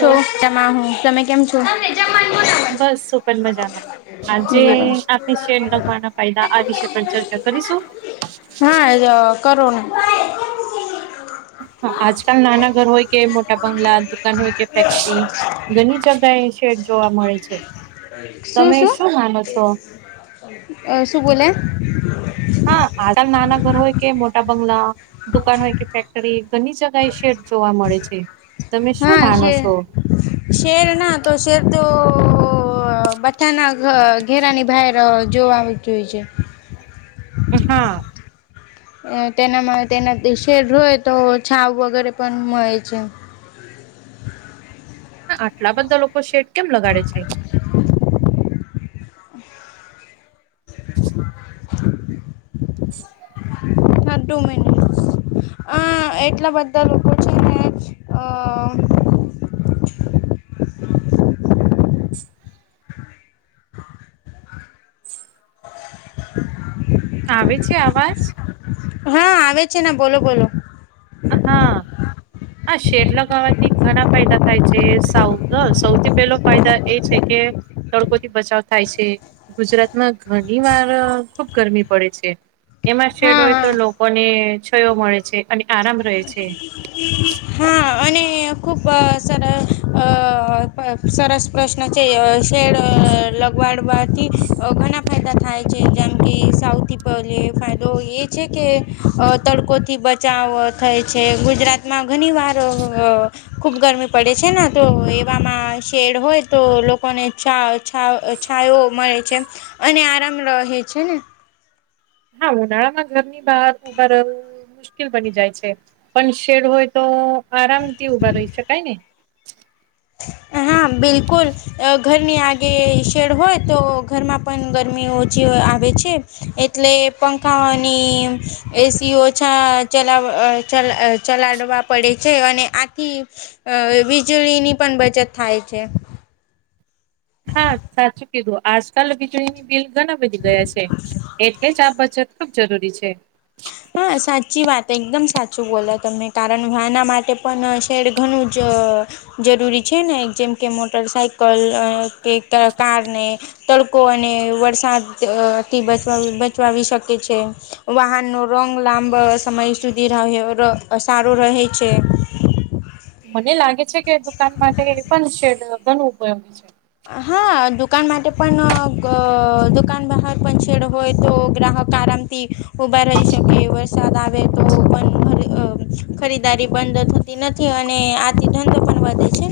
તો તમા હું તમે કેમ છો બસ હુપન મજાના આજે આપણે શેડ લગવાના ફાયદા આ વિષ પર ચર્ચા કરીશું હા એ કરો હા આજકાલ નાના ઘર હોય કે મોટા બંગલા દુકાન હોય ફેક્ટરી ઘણી જગએ શેર જોવા મળે છે શું તમે શું માનો છો? શું બોલે હા આ નાના ઘર હોય કે મોટા બંગલા દુકાન હોય કે ફેક્ટરી ઘણી જગા એ શેર જોવા મળે છે તમે શું હા માનો છે [inaudible] શેડ ના તો શેડ તો બથાના ઘેરાની બહાર જોઈ છે હા તેનામાં તેના શેડ ર હોય તો છાવ વગેરે પણ મળે છે આટલા બધા લોકો શેડ કેમ લગાડે છે [unintelligible] [inaudible] હા ટુ મિનિટ્સ આ એટલા બધા લોકો છે ને [inaudible] [unintelligible] આવે છે આવાજ હા આવે છે બોલો બોલો હા હા શેડ લગાવવાથી ઘણા ફાયદા થાય છે સા સૌથી પહેલો ફાયદા એ છે કે તડકોથી બચાવ થાય છે ગુજરાતમાં ઘણી વાર ખુબ ગરમી પડે છે એમાં હા શેડ હોય તો હા લોકોને છયો મળે છે અને આરામ રહે છે હા [unintelligible] અને ખુબ સર સરસ પ્રશ્ન છે શેડ વાળવાથી ઘણા ફાયદા થાય છે જેમ કે સાવથી પહેલે ફાયદો એ છે કે તડકોથી બચાવ થાય છે ગુજરાતમાં ઘણી વાર [unintelligible] [inaudible] ખુબ ગરમી પડે છે ને તો એવામાં શેડ હોય તો લોકોને ચા છ છાયો મળે છે અને આરામ રહે છે ને હા ઉનાળામાં ઘર ની બહાર ઊભા રહવું મુશ્કેલ બની જાય છે પણ શેડ હોય તો આરામથી ઉભા રહી શકાય ને [inaudible] હા બિલકુલ ઘરની આગે શેડ હોય તો ઘરમાં પણ ગરમી ઓછી આવે છે એટલે પંખાની એસીઓ ચલા ચ ચલાડવા પડે છે અને આથી વીજળીની પણ બચત થાય છે હા સાચું કીધું આજકાલ વીજળીની બિલ ઘણા બધી ગયા છે એટલે જ આ બચત ખૂબ જરૂરી છે હા સાચી વાત એકદમ સાચું બોલા તમે કારણ આના માટે પણ શેડ ઘણું જ જરૂરી છે ને જેમ કે મોટર સાઇકલ કે કાર ને તડકો અને વરસાદથી બચ બચવાવીી શકે છે વાહનનો રોંગ લાંબા સમય સુધી રહે સારો રહે છે મને લાગે છે કે દુકાન માટે પણ શેડ ઘણું ઉપયોગી છે હા દુકાન માટે પણ દુકાન બહાર પણ છેડ હોય તો ગ્રાહક આરામ ઉભા રહી શકે વરસાદ આવે તો પણ ખરીદારી બંધ તે નથી અને આથી ધંધો પણ વધે છે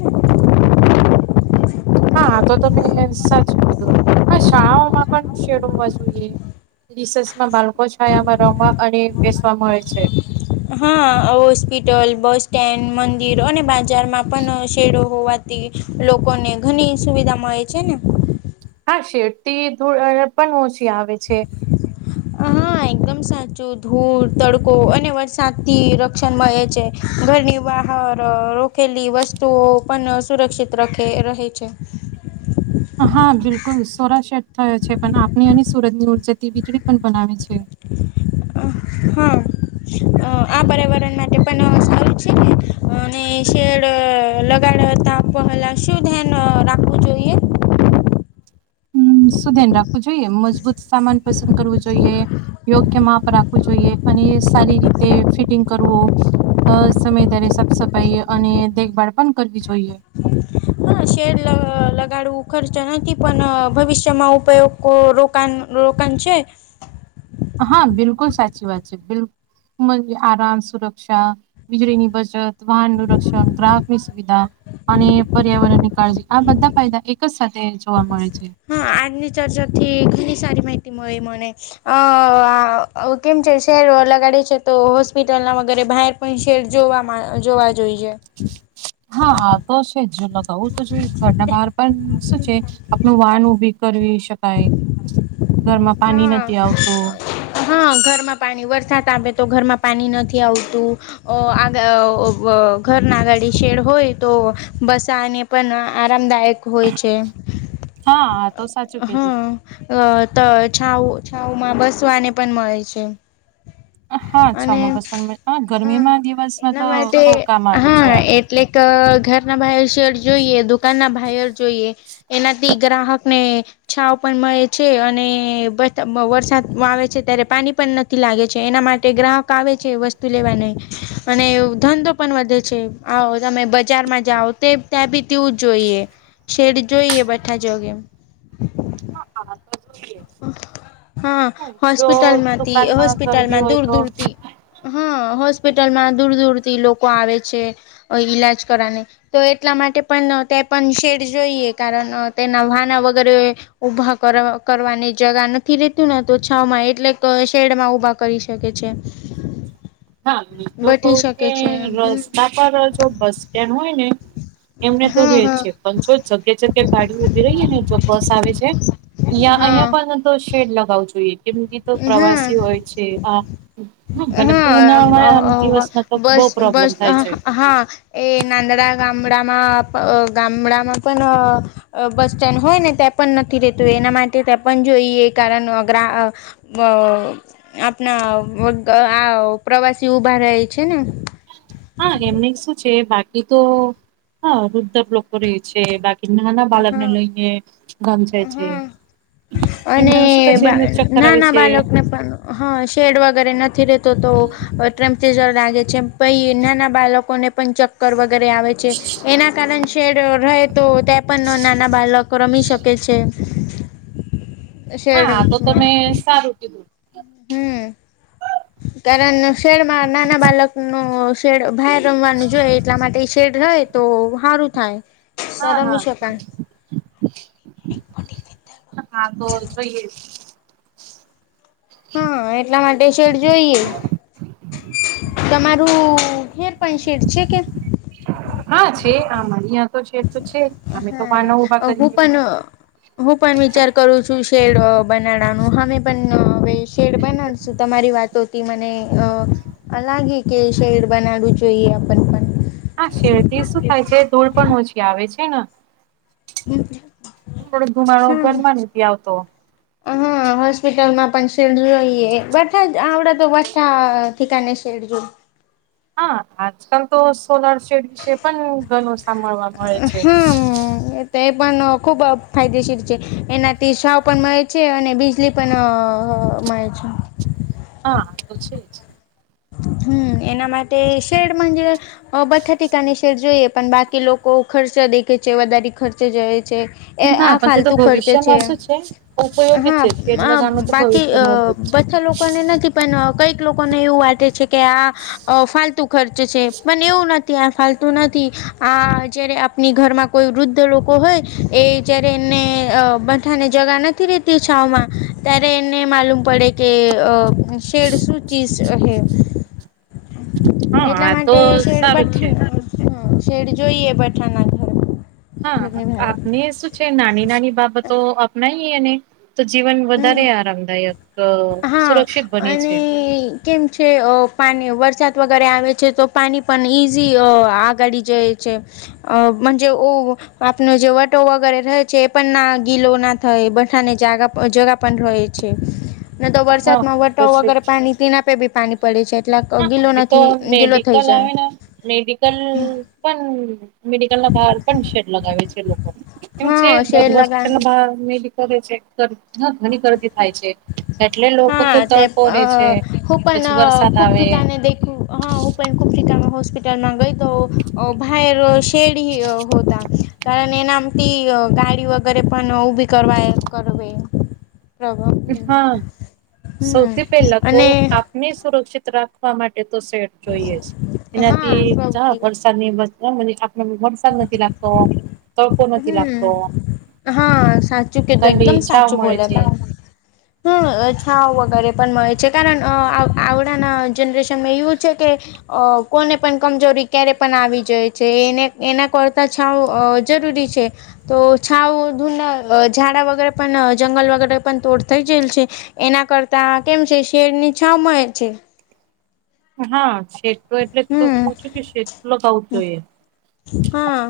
હાા તો તમે સાચું કીધું હા શાળાઓમાં પણ છેડવવા જોઈએ રિસસમાં બાળકો છાયામાં રમવા અને બેસવા મળે છે હા હોસ્પિટલ બસ સ્ટેન્ડ મંદિર અને બજારમાં પણ શેરો હોવાથી લોકોને ઘણી સુવિધા મળે છે ને હા શેરતી ધૂળ પણ ઓછી આવે છે હા એકદમ સાચું ધૂળ તડકો અને વરસાદ થી રક્ષણમાંહે છે ઘરની બહાર રોખલી વસ્તુઓ પણ સુરક્ષિતખે રહે છે હા બિલકુલ સોરા શેટ થયો છે પણ આપણી અને સુરત ની ઉર્જતી વીજળી પણ બનાવે છે હા આ પર્યાવરણ માટે પણ સારું છે ને અને શેડ ગાળતા પહેલા શું ધ્યાન રાખવું જોઈએ હમ શું ધ્યાન રાખવું જોઈએ મજબૂત સામાન પસંદ કરવું જોઈએ યોગ્ય માપ રાખવું જોઈએ અને સારી રીતે ફિટિંગ કરવું અ સમય ત્યારે સાફ સફાઈ અને દેખભાળ પણ કરવી જોઈએ હા શેડ લ લગાડવું ખર્ચ નથી પણ ભવિષ્યમાં ઉપયોગ રોકાણ રોકાણ છે હા બિલકુલ સાચી વાત છે બિલકુલ મ આરામ સુરક્ષા વીજળી ની બચત વાહનનુંું રક્ષણ ગ્રાહકની સુવિધા અને પર્યાવરણ ની કાળજી આ બધા ફાયદા એક જ સાથે જોવા મળે છે હા આજની ચર્ચા થી ઘણી સારી માહિતી મળી મને અ કેમ છે શેર લગાડે છે તો હોસ્પિટલ ના વગેરે બહાર પણ શેર જોવા જોવા જોઈ છે હા તો છે જો લગાવું તો જોઈ ઘરના બહાર પણ શું છે આપણું વાન ઉભી કરવી શકાય ઘરમાં પાણી હા નથી આવતું હા ઘરમાં પાણી વરસાદ આવેે તો ઘરમાં પાણી નથી આવતું અ આ ઘર ના ગાડી શેડ હોય તો બસાને પણ આરામદાયક હોય છે હા હા તો સાચું કધું હતું અ તો છઉ છઉ માં બસવાને પણ મળે છે હ હા છ માં અને પસ હા ગરમીમાં દિવસમાં તો બઉ કામ આવે છે આજ અ ઘરના બહર શેર જોઈએ દુકાન ના બર જોઈએ એનાથી ગ્રાહક ને છાવ પણ મળે છે અને વરસાદમાં આવે છે ત્યારે પાણી પણ નથી લાગે છે એના માટે ગ્રાહક આવે છે લેવા ન અને ધંધો પણ વધે છે આવો તમે બજારમાં જાઓ તે ત્યાં બી તેવું જોઈએ શેડ જોઈએ બધા જગે હા આ તો જોઈએ હા જો હોસ્પિટલમાંથી દુકાનમાં ગરદી હોસ્પિટલમાં હોય દૂર તો દૂરથી હા હોસ્પિટલમાં દૂર દૂર થી લોકો આવે છે ઈલાજ કરવાની તો એટલા માટે પણ ત્યાં પણ શેડ જોઈએ કારણ તેના વાના વગેરે ઉઊભા કર કરવાની જગા નથી રેતું ને તો છાવ માં એટલે તો શેડ માં ઉભા કરી શકે છે હા હ તો ક બેઠી શકે કે છે રસ્તા પર જો બસ સ્ટેન્ડ હોય ને એમને તો હા લે હા છે પણ જો જગ્યા જગ્યા ભાડી ઉભી રહીએ ને જો બસ આવે છે યા અહીિયાં હા પણ તો શેડ લગાવું જોઈએ કેમ કે તો હા પ્રવાસી હોય છે આ ઘ હા બસ બસ પ્રોબ્લેમ થાય છે હા એ નાંદડા ગામડામાં ગામડામાં પણ બસ સ્ટેન્ડ હોય ને ત્યાં પણ નથી રેતું એના માટે ત્યાં પણ જોઈએ કારણ ગ અ આપણા આ પ્રવાસી ઉઊભા રહે છે ને હા એમને શું છે બાકી તો હા રૃદ લોકો રે છે બાકી એ ના બાલરને હા લઈને ગામચાય છે હા અને એમને શું થાય છે એમને ચક્કર ના આવે ના છે બાળકને પણ હા શેડ વગેરે નથી રહેતો તો ટેમ્પરેચર લાગે છે પછ નાના બાળકોને પણ ચક્કર વગેરે આવે છે એના કારણે શેડ રહે તો તે પણ નાના બાળક રમી શકે છે શેડ હા તો તમે સારુંટીી દોધ હમ કારણ શેડમાં નાના બાળકનુંું શેડ બાર રમવાનું જોય એટલા માટે શેડ રહે તો સારું થાય ત્યાં હા હા રમી શકાય હા તો જોઈએ હા એટલા માટે શેડ જોઈએ તમારું હેર પણ શેર છે કે હા છે આમાં અિયાં તો છે તો છે અમે તો વાના ઉભા હા હું કરીએ પણનું હું પણ વિચાર કરું છું શેડ બનાડવાનું હવે પણ હવે શેડ બનાડશું તમારી વાતોથી મને અ લાગે કે શેર બનાવું જોઈએ આપ હા શેરતી શું થાય છે ધૂળ પણ ઓછી આવે છે ને થોડો ધુમાડો હા ઘરમાં નથી આવતો હા હોસ્પિટલમાં પણ શેરઈએ બધા જ આવડ તો બા ઠિકાને શેડજો હા આજકાલ તો સોલાર સેડ વિશે પણ ઘણું સાંભળવા મળે છે હમ એ તો એ પણ ખૂબ ફાયદેશીર છે એનાથી છવ પણ મળે છે અને બીજ એલી પણ મળ છે હા ખ છેી જ હમ એના માટે શેડ બથા ટકાની શેડ જોઈએ પણ બાકી લોકો બહ ખર્ચ દેખે છે વધારે ખર્ચે જાય છે એ જ ના આ પણ તે તો ફાલતુ ખર્ચે છે ભવિષ્યમાં શું ઉપયોગી હા છે શેડ આ લગાવવાનો તો બાકી ભવિષ્યમાં ઉપયોગ છે બછા લોકોને નથી પણ કઈક લોકોને એવું વાટે છે કે આ ફત ખર્ચ છે પણ એવું નથી આ ફતું નથી આ જ આપ ઘરમાં કોઈ વૃદ્ધ લોકો હોય એ જ્યારે એને બથાને જગા નથી રેતી છાવ માં ત્યારે એને માલુમ પડે કે શેડ શું ચીઝ હે હા એટલા આ તો માટે સારું જ છે શેડઠા શેડ જોઈએ બઠાના ઘ હા આપને શું છે નાની નાની બાબતો અપનાવીને તો જીવન વધારે હમ આરામદાયક હા સુરક્ષિત બને અને છે કેમ છે પાણી વરસાદ વગેરે આવે છે તો પાણી પણ ઇઝી આગાળ જાય છે અજે ઓ આપનો જે વટો વગેરે રહે છે એ પણ ના ગીલો ના થાય બઠાને જાગા જગા પણ રહે છે ન તો હા વરસાદ માં તો વટા છે વગેરે જ. પાણીના આપે બી પાણી પડે છે એટલા હા ગીલો હવે તો નથી ગીલો થઈ મેડિકલ જાય આવે ને મેડિકલ પણ મેડિકલ ના બહાર પણ શેડ લગાવે છે લોકો એમ છે હા બ શેડ લગા છે ઘણી ગરદી થાય છે એટલે લોકો તો હા તે તડકો અ રે છે હું પછી વરસાદ આવે. [inaudible] ઓ પણ કુફરીતા હોસ્પિટલમાં ગઈ તો ભઈ શેડ હોતા કારણ એનામથી ગાડી વગેરે પણ ઊભી કરવા કરવે પ્ર હા સૌથી પહેલા તો અને આપ ને સુરક્ષિત રાખવા માટે તો સેટ જોઈએ જ હા એનાથી ચા સૌથી વરસાદની હા હમ ભર્યું હા સાચું કીધું એકદમ સાચું મળે બોલિયા છે. હતા હમ છાઓ વગેરે પણ મળે છે કારણ આવડાના જનરેશનમાં એવું છે કે અ કોને પણ કમજોરી ક્યારે પણ આવી જાય છે એને એના કરતા છાવ જરૂરી છે તો છઉ ધૂના ઝાડા વગેરે પણ જંગલ વગેરે પણ તોડ થઈ જયેલ છે એના કરતા કેમ છે શેડ ની છાવ મળે છે હા શેડતો એટલે તો હમ પૂછું કે શેડલો થાવું જોઈએ હા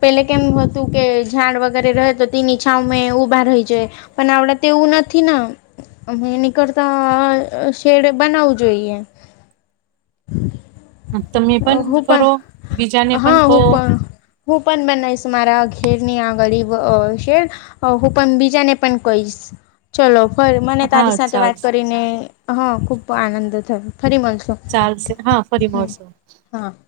પેલે કેમ હતું કે ઝાડ વગેરે રહે તો તેનીનીચછાંં ઊભા રહી છે પણ હમણાં તો એવું નથી ન અ હું નીકળતા શેડે બનાવવું જોઈએ તમે ઓ પણ હૂપણ કરો બીજાને પણ હા કહો હૂપણ હું પણ બનઈસ મારા ઘેરની આ ગળ શેર અ હું પણ બીજાને પણ કહીશ ચલો ફરી મને હા તારી સાથે વાત ચાલશે. કરીને હ ખુબ આનંદ થયો ફરી મળશો ચાલશે હા ફરી હમ મળશું [unintelligible]